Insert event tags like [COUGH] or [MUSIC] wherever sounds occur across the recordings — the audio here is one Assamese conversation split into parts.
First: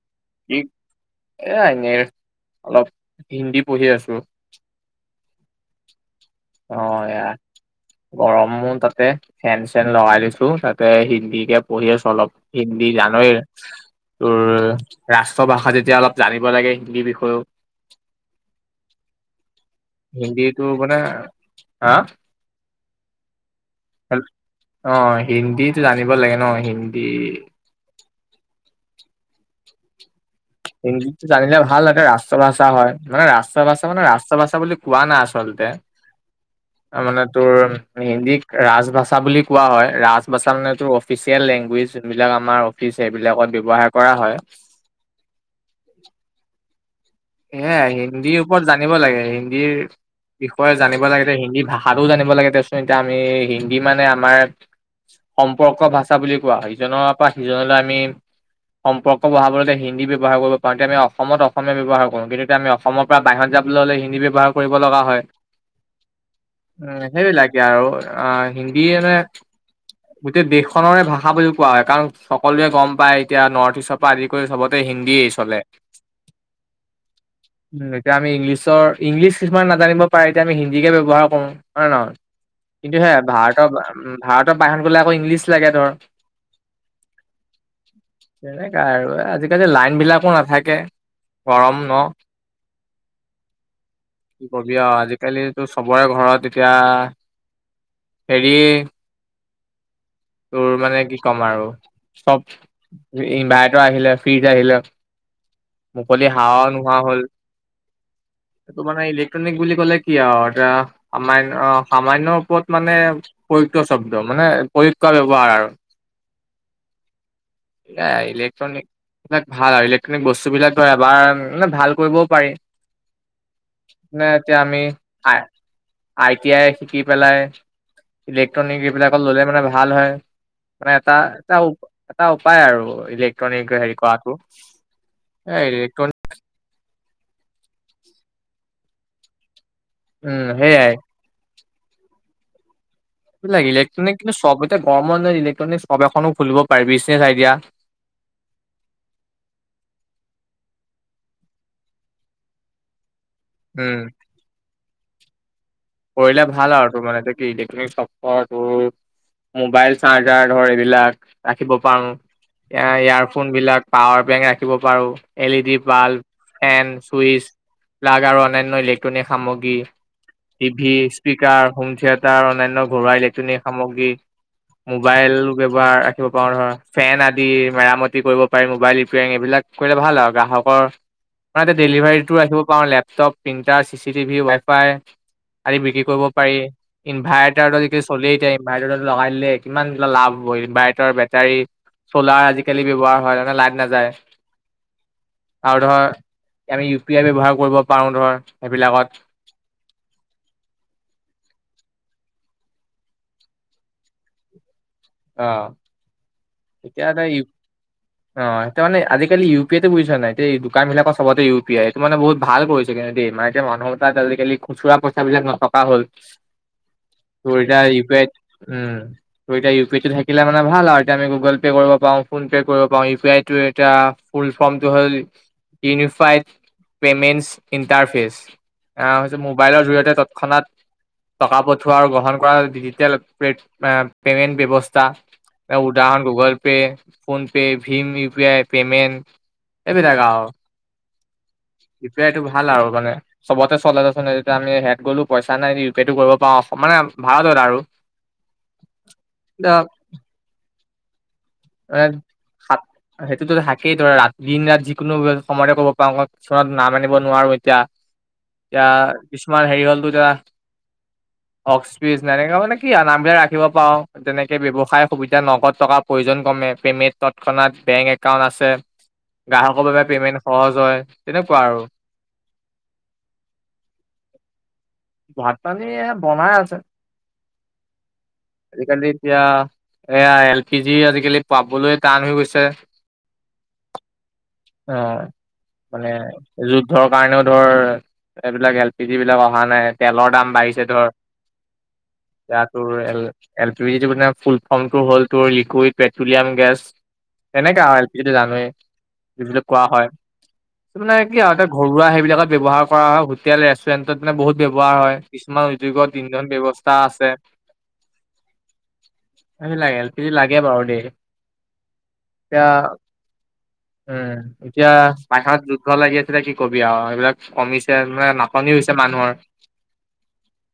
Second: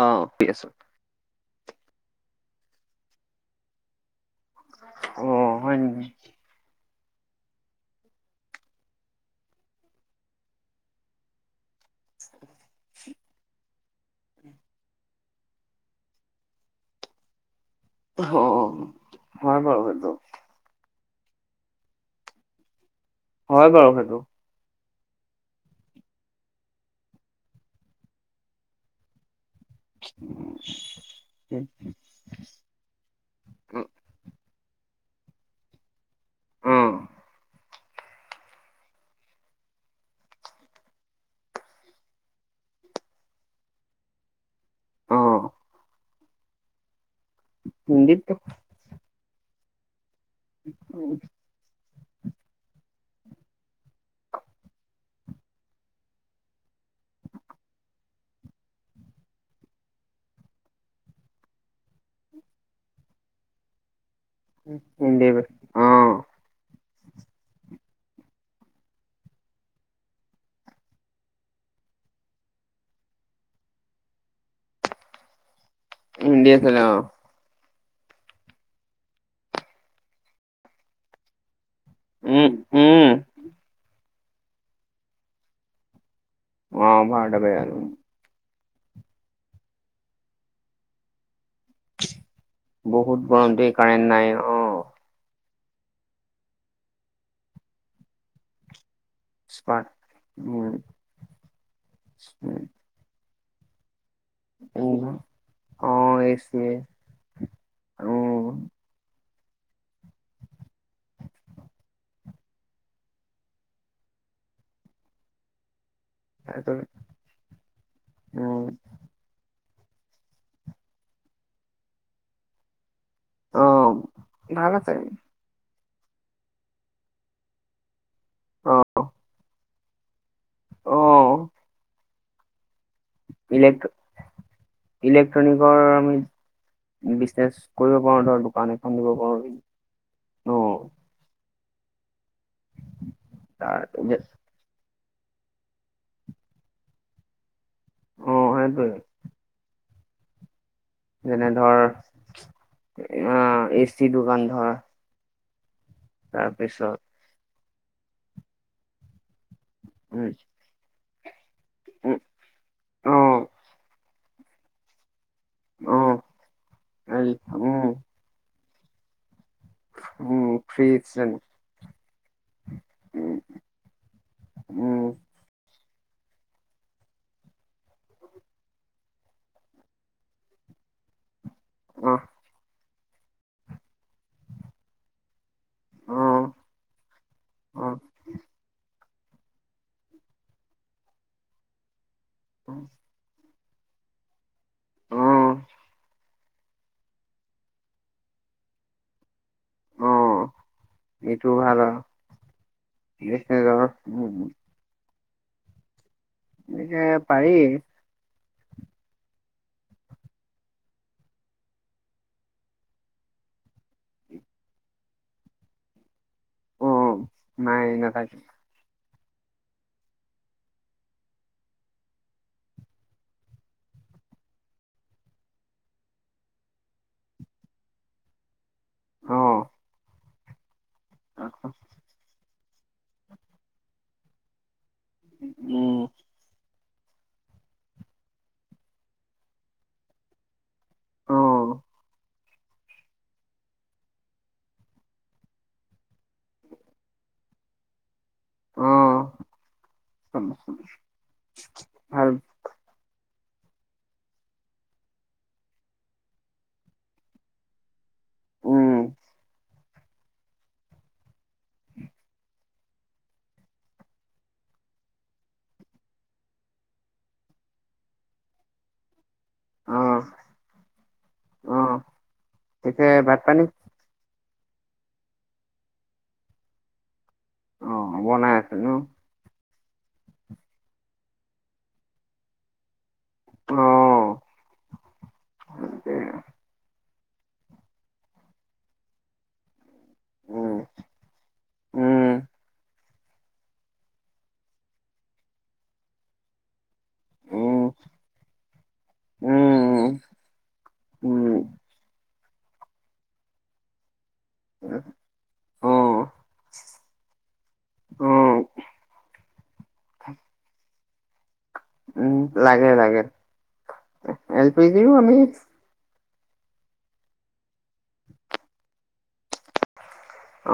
অ', ঠিক কি আছে। এ এনে অলপ হিন্দী পঢ়ি আছো অ', হয় নেকি? অ এইয়া গৰমো তাতে ফেন চেন লগাই লৈছো তাতে হিন্দী কে পঢ়ি আছো অলপ হিন্দী জানই তোৰ ৰাষ্ট্ৰ ভাষা যেতিয়া অলপ জানিব লাগে হিন্দীৰ বিষয়েও অ', হয় বাৰু সেইটো, হিন্দীটো মানে হা হয় বাৰু সেইটো অ হিন্দীটো জানিব লাগে ন হিন্দী হিন্দীটো জানিলে ভাল এটা ৰাষ্ট্ৰ ভাষা হয় মানে ৰাষ্ট্ৰ ভাষা মানে ৰাষ্ট্ৰ ভাষা বুলি কোৱা নাই আচলতে অ', তাৰ মানে তোৰ হিন্দীক ৰাজভাষা বুলি কোৱা হয় ৰাজ ভাষা মানে তোৰ অফিচিয়েল লেংগুৱেজ যোনবিলাক আমাৰ অফি সেইবিলাকত ব্যৱহাৰ কৰা হয় অ', এ হিন্দীত হিন্দীৰ ওপৰত জানিব লাগে হিন্দীৰ বিষয়ে জানিব লাগে যে হিন্দী ভাষা ভালো জানিব লাগে দেচোন এতিয়া আমি হিন্দী মানে আমাৰ সম্পৰ্ক ভাষা বুলি কোৱা ইজনৰ পৰা সিজনলৈ আমি সম্পৰ্ক বঢ়াবলৈ হিন্দী ব্যৱহাৰ কৰিব পাৰোঁ তেনে আমি অসমত অসমীয়া ব্যৱহাৰ কৰোঁ। সংগীত আমি অসমৰ পৰা বাহিৰত যাবলৈ হ'লে হিন্দী ব্যৱহাৰ কৰিব লগা হয়। হিন্দী অ', উ সেইবিলাকে আৰু অ হিন্দী মানে গোটেই দেশখনেৰে ভাষা বুলি কোৱা হয় কাৰণ সকলোৱে গম পায় এতিয়া নৰ্থ ইষ্টৰ পৰা আদি কৰি চবতে হিন্দী চলে হিন্দীয়ে চলে অ এতিয়া আমি ইংলিছৰ ইংলিছ কিছুমান নাজানিব পাৰে এতিয়া আমি হিন্দীকে ব্যৱহাৰ কৰো হয় নে নহয় উম, কিন্তু উম, সে ভাৰতৰ ভাৰতৰ বাহিৰত গলে আকৌ ইংলিছ লাগে ধৰ অ ভাৰতৰ বাহিৰত তেনেকা আৰু আজিকালি লাইন বিলাকো নাথাকে গৰম ন বহুত গৰম দেই কাৰেণ্ট নাই কি কবি অ', আৰু আজিকালি চবৰে ঘৰত এতিয়া হেৰি স্মাৰ্ট তোৰ উম, মানে কি ক'ম আৰু চব ইনভাৰটৰ আহিলে ফ্ৰিজ আহিলে উম অ', মুকলি এ চি হাৱা নোহোৱা হ'ল উম, এইটো মানে ইলেক ট্ৰনিক বুলি ক'লে কি আও এতিয়া সামান্য সামান্য ৰূপত মানে পয়ুক্ত চব্দ মানে প্ৰয়োগ কৰা ব্যৱহাৰ আৰু তাৰপিছত নাই উম, ইলেক্ট্ৰনিক ভাল আৰু ইলেক্ট্ৰনিক বস্তু বিলাকটো এবাৰ মানে ভাল কৰিবও পাৰি অ', নাই এতিয়া ভাল আমি আছে হাই। আই টি আই শিকি পেলাই ইলেক্ট্ৰনিক অ', এইবিলাকত ললে মানে ভাল হয়। মানে এটা অ', এটা এটা উপায় আৰু ইলেক্ট্ৰনিক হেৰি কৰাটো। এ টনিকৰ আমি ইলেক্ট্ৰনিক বিজনেচ কৰিব পাৰো ধৰ দোকান এখন দিব পাৰো। উম ন সেয়াই। এইবিলাক তাৰ ইলেক্ট্ৰনিক কিন্তু চব ইতা গৰম ইলেক্ট্ৰনিক চব এখনো খুলিব পাৰি বিজনেচ আইদিয়া। অ সেইটোৱে যেনে ধৰ আঁহ এইছ উম টি দোকান ধৰ। কৰিলে ভাল আৰু তাৰপিছত তোৰ মানে এতিয়া কি ইলেক্টনিক চফৰটো মোবাইল উম চাৰ্জাৰ ধৰ এইবিলাক ৰাখিব পাৰো এ উম অ ইয়াৰফোনবিলাক পাৱাৰ বেং ৰাখিব পাৰো এল এ দি অ বাল, ফেন, এই, চুইচ উম যাগ আৰু অন্যান্য ইলেকট্ৰনিক সামগ্ৰী। উম টিভি, ফ্ৰিজ যেনে, স্পীকাৰ, হোম থিয়েটাৰ অন্যান্য ঘৰুৱা উম ইলেক্ট্ৰনিক সামগ্ৰী। উম মোবাইল বেৱ বাৰ ৰাখিব পাৰো ধৰ ফেন আদি মেৰামতি কৰিব পাৰি মবাইল ৰিপয়াৰিং এইবিলাক কৰিলে ভাল আৰু গ্ৰাহক অহ, অ ডেলিভাৰীটো ৰাখিব পাৰো laptop printer C C TV wifi আদি বিক্ৰী অ কৰিব পাৰি ইনভাইৰ্টাৰ অ যদিকেই চলেই এতিয়া ইনভাৰ্টাৰৰ লগাই দিলে কিমান লাভ হব ইমভাইটৰ বেটাৰী চলাৰ আজিকালি ব্যৱহাৰ হয় লাইট নাযায়। অ আৰু ধৰ আমি ইউ পি আই ব্যৱহাৰ কৰিব পাৰোঁ ধৰ সেইবিলাকত। অ ইটো ভাল আও। অঁ। গতিকে পাৰি। অ সেটো মানে আজিকালি ইউ পি আইটো বুইছ নাই, টেই দোকানবিলাকত চবতে ইউ পি আই এইটো মানে বহুত ভাল কৰিছে কিন্তু দেই। ইমান এতিয়া মানুহৰ তাত আজিকালি খুচুৰা পইচাবিলাক নথকা হ'ল। অ তোৰ এতিয়া নাই ইউ পি আইড, নাথাকে উম তোৰ এতিয়া ইউ ইটো থাকিলে মানে ভাল আও এতিয়া আমি গুগল পে' কৰিব পাও, ফোন পে' কৰিব পাও ইউ পি আইটো এতিয়া ফুল ফৰ্মটো [UNINTELLIGIBLE] ইউনিফাইট। পেমেণ্টছ ইণ্টাৰফেচ আ হৈছে অ মোবাইলৰ জৰিয়তে তৎক্ষণাত টকা পঠোৱা আৰু গ্ৰহণ কৰা ডিজিটেল প্লেট আ প্লেন ব্যৱস্থ চা উম উদাহৰণ গগলপে, ফোন পে, ভীম ইউ পি আই পেমেণ্ট এইবিলাক আও। অ‍ঁ অঁ। ইউ পি আই টো ভাল আও মানে চবতে চলে মানে আমি হেট গলো পইচা নাই ই পি আই টো কৰিব পাও অকমান। ভাদদাৰু। অঁ [UNINTELLIGIBLE] এট হাট। সেইটোতো থাকেই তই ৰাতি দিন ৰাত যিকোনো সময়তে ক'ব পাৰো কিছুমান নাম আনিব নোৱাৰো এতিয়া। এতিয়া উম কিছুমান হেৰি হলতো এতিয়া [INAUDIBLE] অক্সিজ এনেকা মানে কি আও নামবিলাক ৰাখিব পাও তেনেকে ব্যৱসায় সুবিধা নগদ টকা প্ৰয়োজন কমে পেমেট তৎক্ষণাত বেংক একাউন্ট আছে গ্ৰাহকৰ বাবে অহ পেমেণ্ট সহজ হয় তেনেকুৱা আৰু। এ ভাত পানী? ভাত পানী এ বনাই আছে। অ। বনাই আছে ন আজিকালি এতিয়া এয়া এল পি জি আজিকালি পাবলৈ টান হৈ গৈছে। অঁ। অঁ মানে যুদ্ধৰ কাৰণেও ধৰ, এইবিলাক এল পি জি বিলাক অহা নাই তেলৰ দাম বাঢ়ি উম পিছে ধৰ উম, এয়া তোৰ এল পি জিটো মানে ফুল ফৰ্মটো হ'ল তোৰ লিকুইড পেট্ৰলিয়াম গেছ। এনেকাে আহ এল পি জিটো জানোৱেই। উম যিবিলাক কোৱা হয়, উম সেইটো মানে কি আও উম এ ঘৰুৱা সেইবিলাকত ব্যৱহাৰ কৰা হয় হোটেল ৰেষ্টুৰেন্টত। মানে বহুত ব্যৱহাৰ হয় কিছুমান অ উদ্যোগত ইন্ধন ব্যৱস্থা আছে। অ কি লাগে এল পি জি লাগে বাৰু দেই উম লাগে লাগে। উ। এল পি এতিয়া জিও আমি পাইখানাত যুদ্ধলে লাগি আছিলে কি কবি আৰু এইবিলাক কমিছে মানে নাটনি হৈছে মানুহৰ।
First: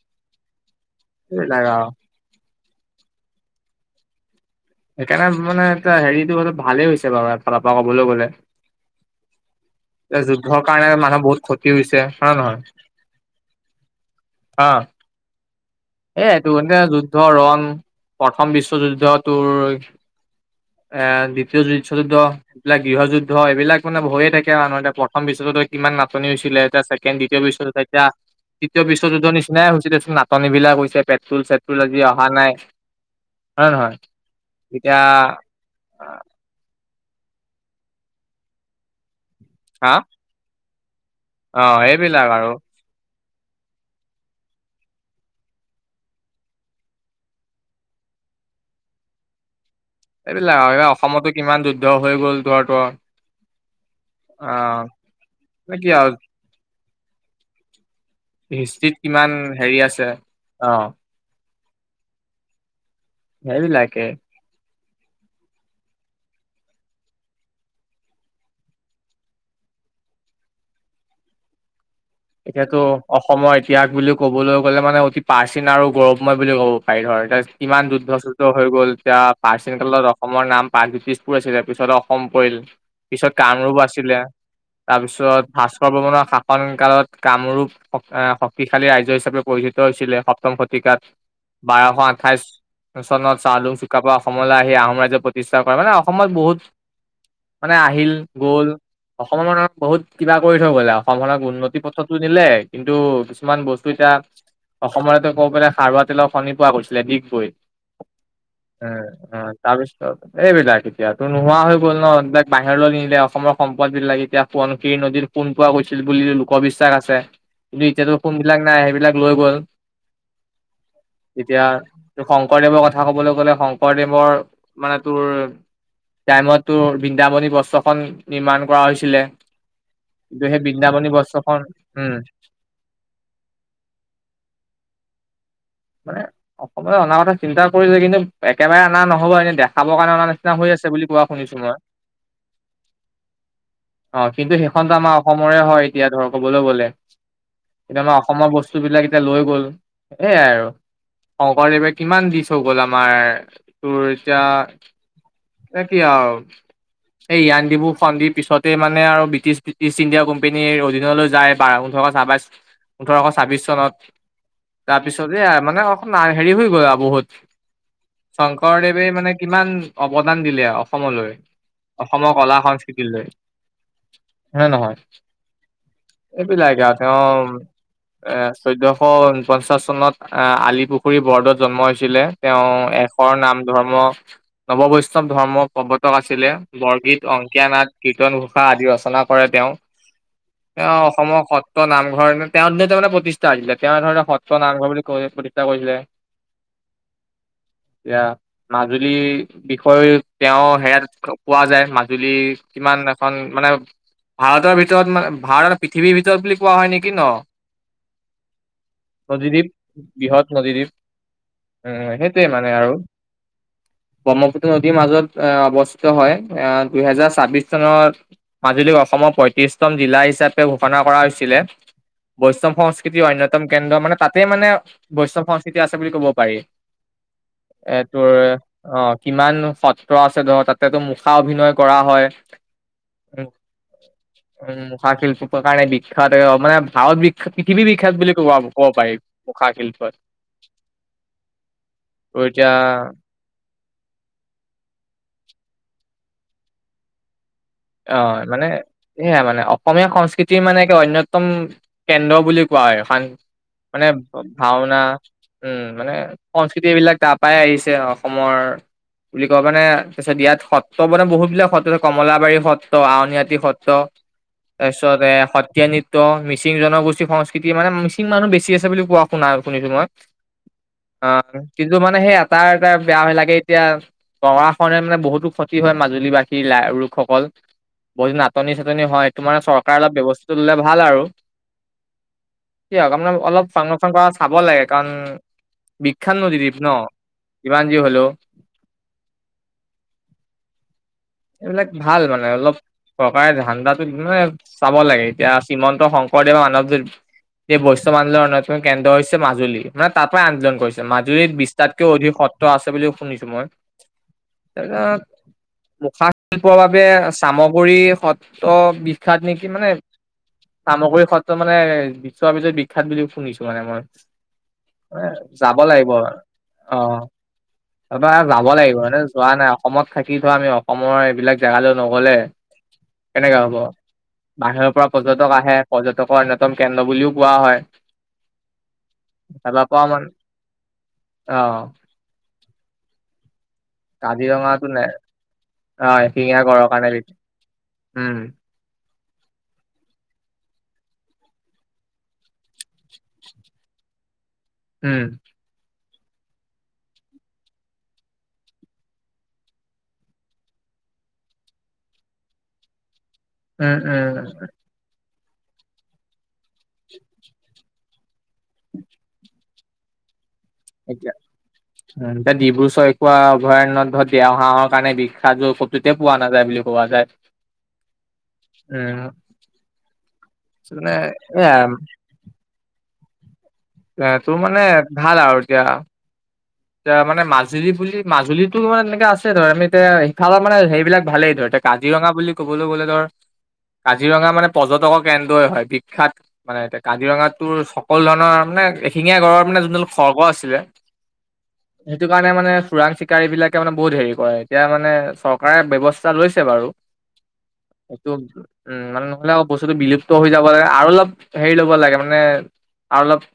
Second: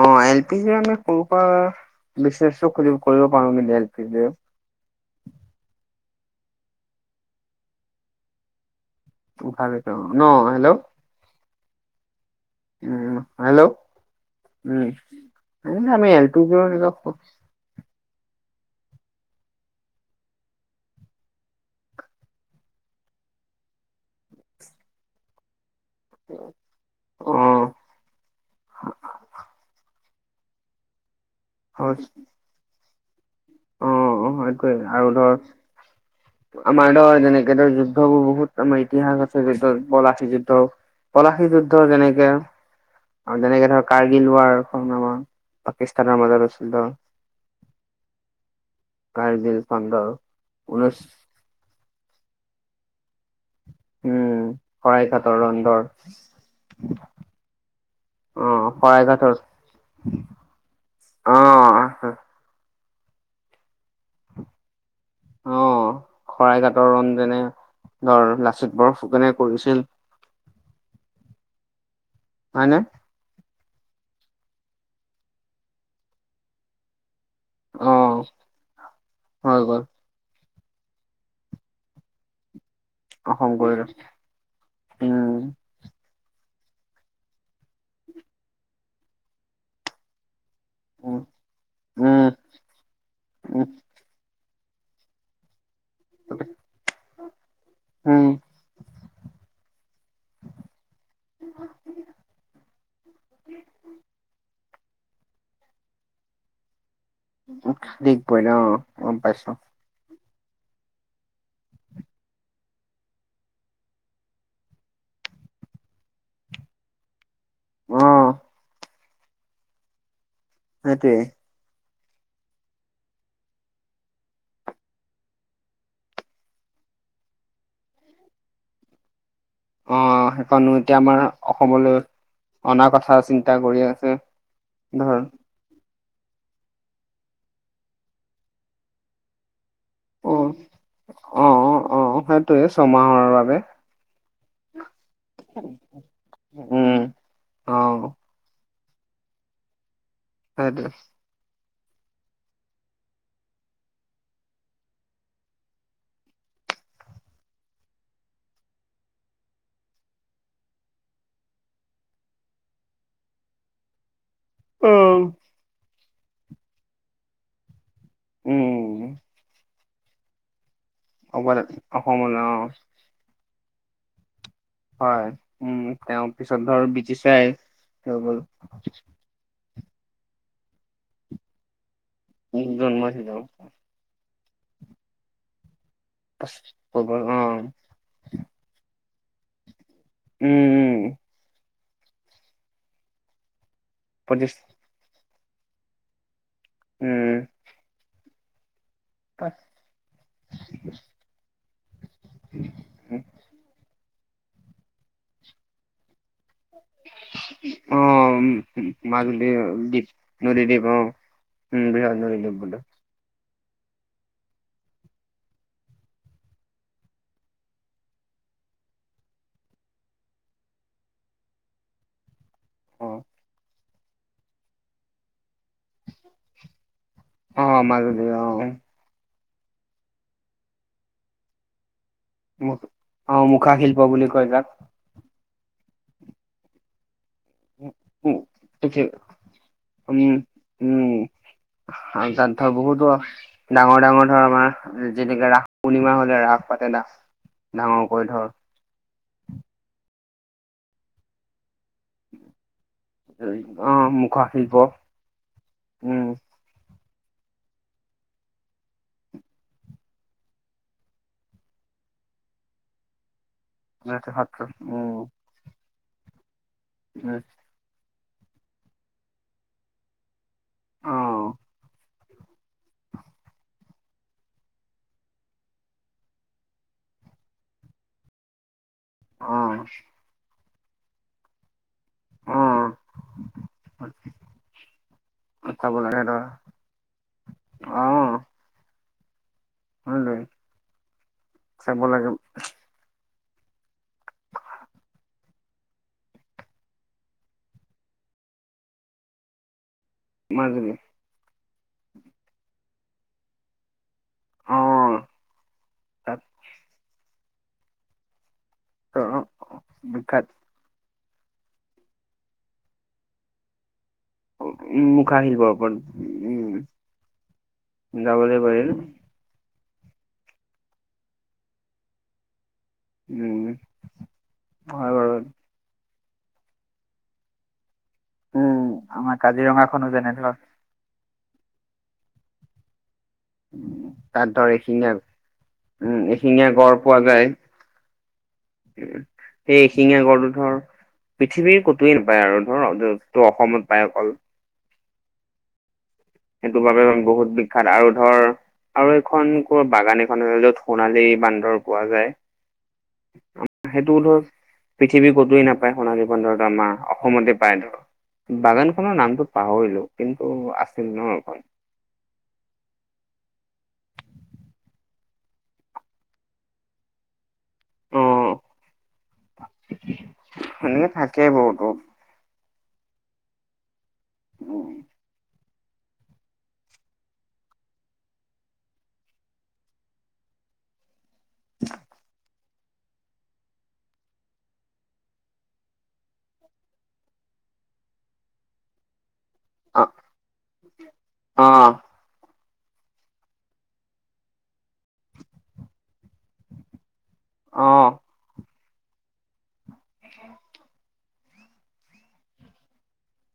অ এল পি জি মানে সৰু সুৰা সেইবিলাক আৰু বিজনেছ চব খুলি কৰিব পাৰো মানে এল পি যে - সেইকাৰণে মানে এ হেৰিটো অলপ ভালেই হৈছে বাৰু এফালৰ পৰা ক'বলৈ গলে। ভাল হৈছে অ এ ন যুদ্ধৰ হেল্ল' কাৰণে মানুহ বহুত ক্ষতি হৈছে। হয় নে নহয় উম হেল্ল'। অ উম আমি এ এইটো এলপিজি যুদ্ধ ৰণ প্ৰথম বিশ্বযুদ্ধ তোৰ। এ দ্বিতীয় বিশ্বযুদ্ধ এইবিলাক গৃহযুদ্ধ এইবিলাক মানে হয়ে থাকে। মানহ প্ৰথম বিশ্ব যুদ্ধই ইমান নাটনি হৈছিলে এতিয়া ছেকেণ্ড অ দ্বিতীয় বিশ্ব এতিয়া তৃতীয় বিশ্ব যোৰ নিচিনাই হৈছিলে নাটনি বিলাক হৈছে পেট্ৰল অ চেট্ৰল আজি অহা নাই। হয় অ নহয় সেইটোৱে এতিয়া ম‌ই‌ ত' তেনেকে ধৰ যুদ্ধবোৰ বহুত আমাৰ ইতিহাস আছে যুদ্ধ হা পলাচী যুদ্ধ। পলাশী অ যুদ্ধ এইবিলাক যেনেকে- আৰু আৰু তেনেকে ধৰ কাৰ্গিল ৱাৰ খন নামৰ পাকিস্তানৰ মাজত আছিল। কাৰ্গিল খন ধৰ এইবিলাক আৰু এই ঊনৈশ অসমতো কিমান যুদ্ধ হৈ গ'ল ধৰা উম ত অ শৰাইঘাটৰ ৰন্ধৰ কৈ দিয়া অ হিষ্ট্ৰীত শৰাই কিমান ঘাটৰ হেৰি আছে অ অ সেইবিলাকে। অ', শৰাইঘাটৰ ৰণ যেনে ধৰ লাচিত বৰফুকনে কৰিছিল। এতিয়াতো হয়নে অসমৰ ত্যাগ বুলি ক'বলৈ গ'লে মানে অতি প্ৰাচীন আৰু গৌৰৱময় বুলি ক'ব পাৰি হয় তাৰ কিমান অ যুদ্ধ চুদ্ধ হৈ গ'ল এতিয়া হৈ প্ৰাচীন গ'ল কালত অসমৰ নাম প্ৰাগজোতিজপুৰ আছিলে পিছত অসম পৰিল। পিছত অসম কামৰূপ কৰিলে আছিলে তাৰপিছত উম ভাস্কৰ বৰ্মন শাসন কালত- কামৰূপ শক্তিশালী ৰাজ্য হিচাপে পৰিচিত হৈছিলে সপ্তম শ। শতিকাত উম বাৰশ আঠাইশ উম চনত উম চাওলুং চুকাফা অসমলৈ আহি আহোম ৰাজইজৰ প্ৰতিষ্ঠা- মানে অসমত বহুত মানে আহিল গ'ল অসমৰ মান বহুত।। কিবা কৰি থৈ গ'লে অসমখনক উন্নতি পথত। কিন্তু কিছুমান বস্তু এতিয়া অসমৰেতে ক'ব গলে খাৰুৱা তেলৰ খনি পোৱা গৈছে। ডিগবৈত উম দিগবৈ অ এহ গম পাইছো এহ তাৰ পিছত এইবিলাক এতিয়া তো নোহোৱা হৈ গ'ল ন এইবিলাক বাহিৰলৈ নিলে অসমৰ সম্পদ বিলাক এতিয়া সোৱনশিৰৰি - সোন পোৱা গৈছিল বুলি লোকবিশ্বাস আছিল। কিন্তু এতিয়াতো অ', সোন বিলাক নাই সেইবিলাক লৈ গ'ল। সেইটোৱে। এতিয়া,। শংকৰদেৱৰ কথা কবলৈ গ'লে শংকৰদেৱৰ মানে তোৰ টাইমত তোৰ বৃন্দাবনী বস্ত্ৰখন নিৰ্মাণ কৰা হৈছিলে। অ, কিন্তু সেই সেইখনো এতিয়া বৃন্দাবনী আমাৰ বস্ত্ৰখন অসমলৈ উম অনা কথা চিন্তা কৰি আছে ধৰ। মানে অসমতে অনা কথা চিন্তা কৰিছে কিন্তু, একেবাৰে অনা নহ'ব এনে দে খাবৰ কাৰণে অনা নিচিনা অ', হৈ আছে বুলি কোৱা শুনিছো অ', মই। অ', অ', সেইটোৱে ছমাহৰ বাবে অ, কিন্তু সেইখনতো আমাৰ অসমৰে হয় এতিয়া ধৰ কবলৈ গলে উম, এতিয়াবা অ'। অসমৰ বস্তু বিলাক এতিয়া লৈ গ'ল সেইয়াই আৰু। সেইটোৱে শংকৰদেৱে কিমান দি থই গ'ল আমাৰ, তোৰ এতিয়া এ কি আৰু। এই ইয়াণ্ডাবু সন্ধিৰ পিছতেই মানে আৰু ব্ৰিটিছ ইছ ইষ্ট ইণ্ডিয়াম্পানীৰ অধিনলৈ যায় [UNINTELLIGIBLE] [UNINTELLIGIBLE] ওঠৰশ ছাব্বিশ চনত তাৰপিছত অ', মানে অকণ হেৰি হৈ গৈ আৰু বহুত, শংকৰদেৱে উম, মানে কিমান অৱদান দিলে অসমলৈ, অৱদান অসমৰ অসমলৈ অ', কলা-সংস্কৃতিলৈ। হয় নে নহয়, হয়। উম, তেওঁ পিছত এইবিলাকে ধৰ আ তেওঁৰ ব্ৰিটিছাই হৈ এ গ'ল চৈধ্যশ পঞ্চাশ। চনত আহ আলি পুখুৰী বৰদত জন্ম হৈছিলে, তেওঁ জন্মাইছিল এশৰ আৰু। নাম ধৰ্ম নৱবৈষ্ণৱ ধৰ্মৰ [UNINTELLIGIBLE] [UNINTELLIGIBLE] আছিলে বৰগীত অংকীয়া অ', নাট, কীৰ্তন ঘোষা, আদি ৰচনা কৰে তেওঁ। উম, অ', উম, অসমৰ সত সত্ৰ নামঘৰ তেওঁত নে তেওঁৰ মানে প্ৰতিষ্ঠা আহিছে তেওঁ ধৰণে প্ৰতিচ সত্ৰ নামঘৰ বুলি কৈ প্ৰতিষ্ঠা কৰিছিলে। উম, অ', মাজুলীৰ, বিষয়ে তেওঁ সেয়াত পোৱা যায় মাজুলী কিমান এখন মানে ভাৰতৰ ভিতৰত মানে ভাৰতৰ পৃথিৱীৰ ভিতৰত বুলি কোৱা হয় নেকি ন অ', মাজুলী নদীদ্বীপ দ্বীপ, নদীদ্বীপ অ, উম সেইটোৱে মানে [UNINTELLIGIBLE] আৰু ব্ৰহ্মপুত্ৰ নদীৰ মাজত এ অৱস্থিত হয় আহ দুহেজাৰ ছাব্বিশ চনত মাজুলী অসমৰ পঁয়ত্ৰিছতম জিলা হিচাপে ঘোষণা কৰা হৈছিলে। বৈষ্ণৱ অ সংস্কৃতিৰ অন্যতম কেন্দ্ৰ মানে তাতেই মানে বৈষ্ণৱ সংস্কৃতি আছে বুলি ক'ব পাৰি। অ এই মাজুলী তোৰ অ এ, অ। কিমান সত্ৰ আছে ধৰ। তাতেটো মুখা অভিনয় কৰা হয়। মোক অ মুখা শিল্প বুলি কয় যাক উম, মুখা শিল্প। কাৰণে বিখ্যাত মানে ভাৰত বিখ্যাত পৃথিৱী বিখ্যাত বুলি কব ক'ব পাৰি। মুখা শিল্পই ত' উম, উম। তাত এতিয়া ধৰ বহুতো ডাঙৰ ডাঙৰ ধৰ আমাৰ যেনেকে ৰাস পূৰ্ণিমা হলে ৰাস পাতে। অ, ডাঙৰকৈ ধৰ মানে সেয়া মানে অসমীয়া সংস্কৃতিৰ মানে একে অন্যতম কেন্দ্ৰ বুলি কোৱা হয় এখন অ মানে মুখা শিল্প ভাওনা, উম, মানে সংস্কৃতিবিলাক তাৰপাই আহিছে অসমৰ বুলি কও মানে তাৰপিছত ইয়াত সত্ৰ মানে বহুত বিলাক সত্ৰ কমলাবাৰী সত তো আউনীআটী সত্ৰ, সত্ৰ উম তাৰপিছত এয়া সত্ৰীয়া নিত্য মি মিচিং জনগোষ্ঠী উম সংস্কৃতি মানে মিচিং মানুহ বেছি আছে বুলি কোৱা শুনা শুনিছো মই। অ', কিন্তু মানে সেই এটা এটা বেয়া হৈ লাগে এতিয়া [UNINTELLIGIBLE] খনে মানে বহুতো ক্ষতি হয় মাজুলী বাসীৰ লাই লোকসকল। বহুত নাটনি চাটনি হয় অ তোমাৰ চৰকাৰে অলপ ব্যৱস্থাটো ললে ভাল আৰু। [UNINTELLIGIBLE] কি হক আপোনাৰ অলপ [UNINTELLIGIBLE] চাব লাগে, কাৰণ অ চাব লাগে বিখ্যাত ধৰ নদীদ্বীপ ন' যিমান যি হলেও। হয়নে? এইবিলাক ভাল মানে অলপ ককাৰে ধান্দাটো মানে চাব লাগে এতিয়া শ্ৰীমন্ত শংকৰদেৱৰ মানৱ য এই বৈষ্ণৱ আন্দোলৰ অন্যতম কেন্দ্ৰ হৈছে মাজুলী। মানে তাৰ পৰাই আন্দোলন মাজুলী কৰিছে। মাজুলীত বিছ তাতকেও অধিক সত্ৰ আছে বুলিও শুনিছো মই। অ তাপিছত মুখা তাত শিল্পৰ বাবে চামগুৰি সত ত বিখ্যাত নেকি মানে বিখ্যাত সামগ্ৰী খুড়াক ত মানে বিশ্বৰ ভিতৰত বিখ্যাত বুলি শুনিছো মানে মই মুখা শিল্পৰ যাব ওপৰত লাগিব উম অ এইবাৰ যাবলৈ যাব পাৰিল লাগিব এনে যোৱা নাই অসমত থাকি ত আমি অসমৰ এইবিলাক জেগালৈ নগলে কেনেকে উম হ'ব বাহিৰৰ পৰা হয় বাৰু পৰ্যটক আহে পৰ্যটক তক অন্যতম কেন্দ্ৰ বুলিও কোৱা হয়। উম আমাৰ কাজিৰঙা খনো যেনে ধৰ অহ তাত ধৰ এশেঙিয়া অ উম এশিঙীয়া এশেঙীয়া গড়ৰ গড় কাৰণে পোৱা বিখ্যাত। যায়। উম এই এশেঙীয়া গড়টো ধৰ। পৃথিৱীৰ কতোৱে নাপায় আৰু ধৰ টোৰ অসমত পায় অকল উম। সেইটো বাবে বহুত বিখ্যাত আৰু ধৰ আৰু এখন কৰ বাগান এখন য'ত সোণালী বান্দৰ পোৱা যায়। উম সেইটো ধৰ পৃথিৱী কতোৱে নাপায় সোণালী বান্দৰটো আমাৰ অসমতে পায় ধৰ বাগান খনৰ নামটো পাহৰিলো কিন্তু আছিল ন এতিয়া এখন উ এতিয়া ডিব্ৰুচৈখোৱা অভয়াৰণ্যত ধৰ দেও হাঁহৰ কাৰণে বিখ্যাত কতুতে পোৱা নাযায় বুলি কোৱা যায়। অ উম চপ সেনেকে থাকে এ বহুতো [UNINTELLIGIBLE] এ তোৰ মানে ভাল আৰু এতিয়া এতিয়া মানে মাজুলী বুলি মাজুলীতো মানে এনেকে আছে ধৰ আমি এতিয়া সিফালে মানে সেইবিলাক ভালেই ধৰ এতিয়া কাজিৰঙা বুলি ক'বলৈ গ'লে ধৰ কাজিৰঙা মানে পৰ্যটকৰ কেন্দ্ৰই হয় বিখ্যাত মানে এতে কাজিৰঙা তোৰ সকলো ধৰণৰ মানে এশিঙীয়া গড়ৰ মানে যোনদাল অ খৰ্গ আছিলে অ সেইটো কাৰণে মানে চোৰাং চিকাৰী বিলাকে মানে বহুত হেৰি কৰে এতিয়া মানে চৰকাৰে ব্যৱস্থা লৈছে বাৰু অ এইটো উম মানে নহ'লে আকৌ বস্তুতটো বিলুপ্ত হৈ যাব লাগে আৰু অলপ হেৰি ল'ব লাগে মানে আৰু অলপ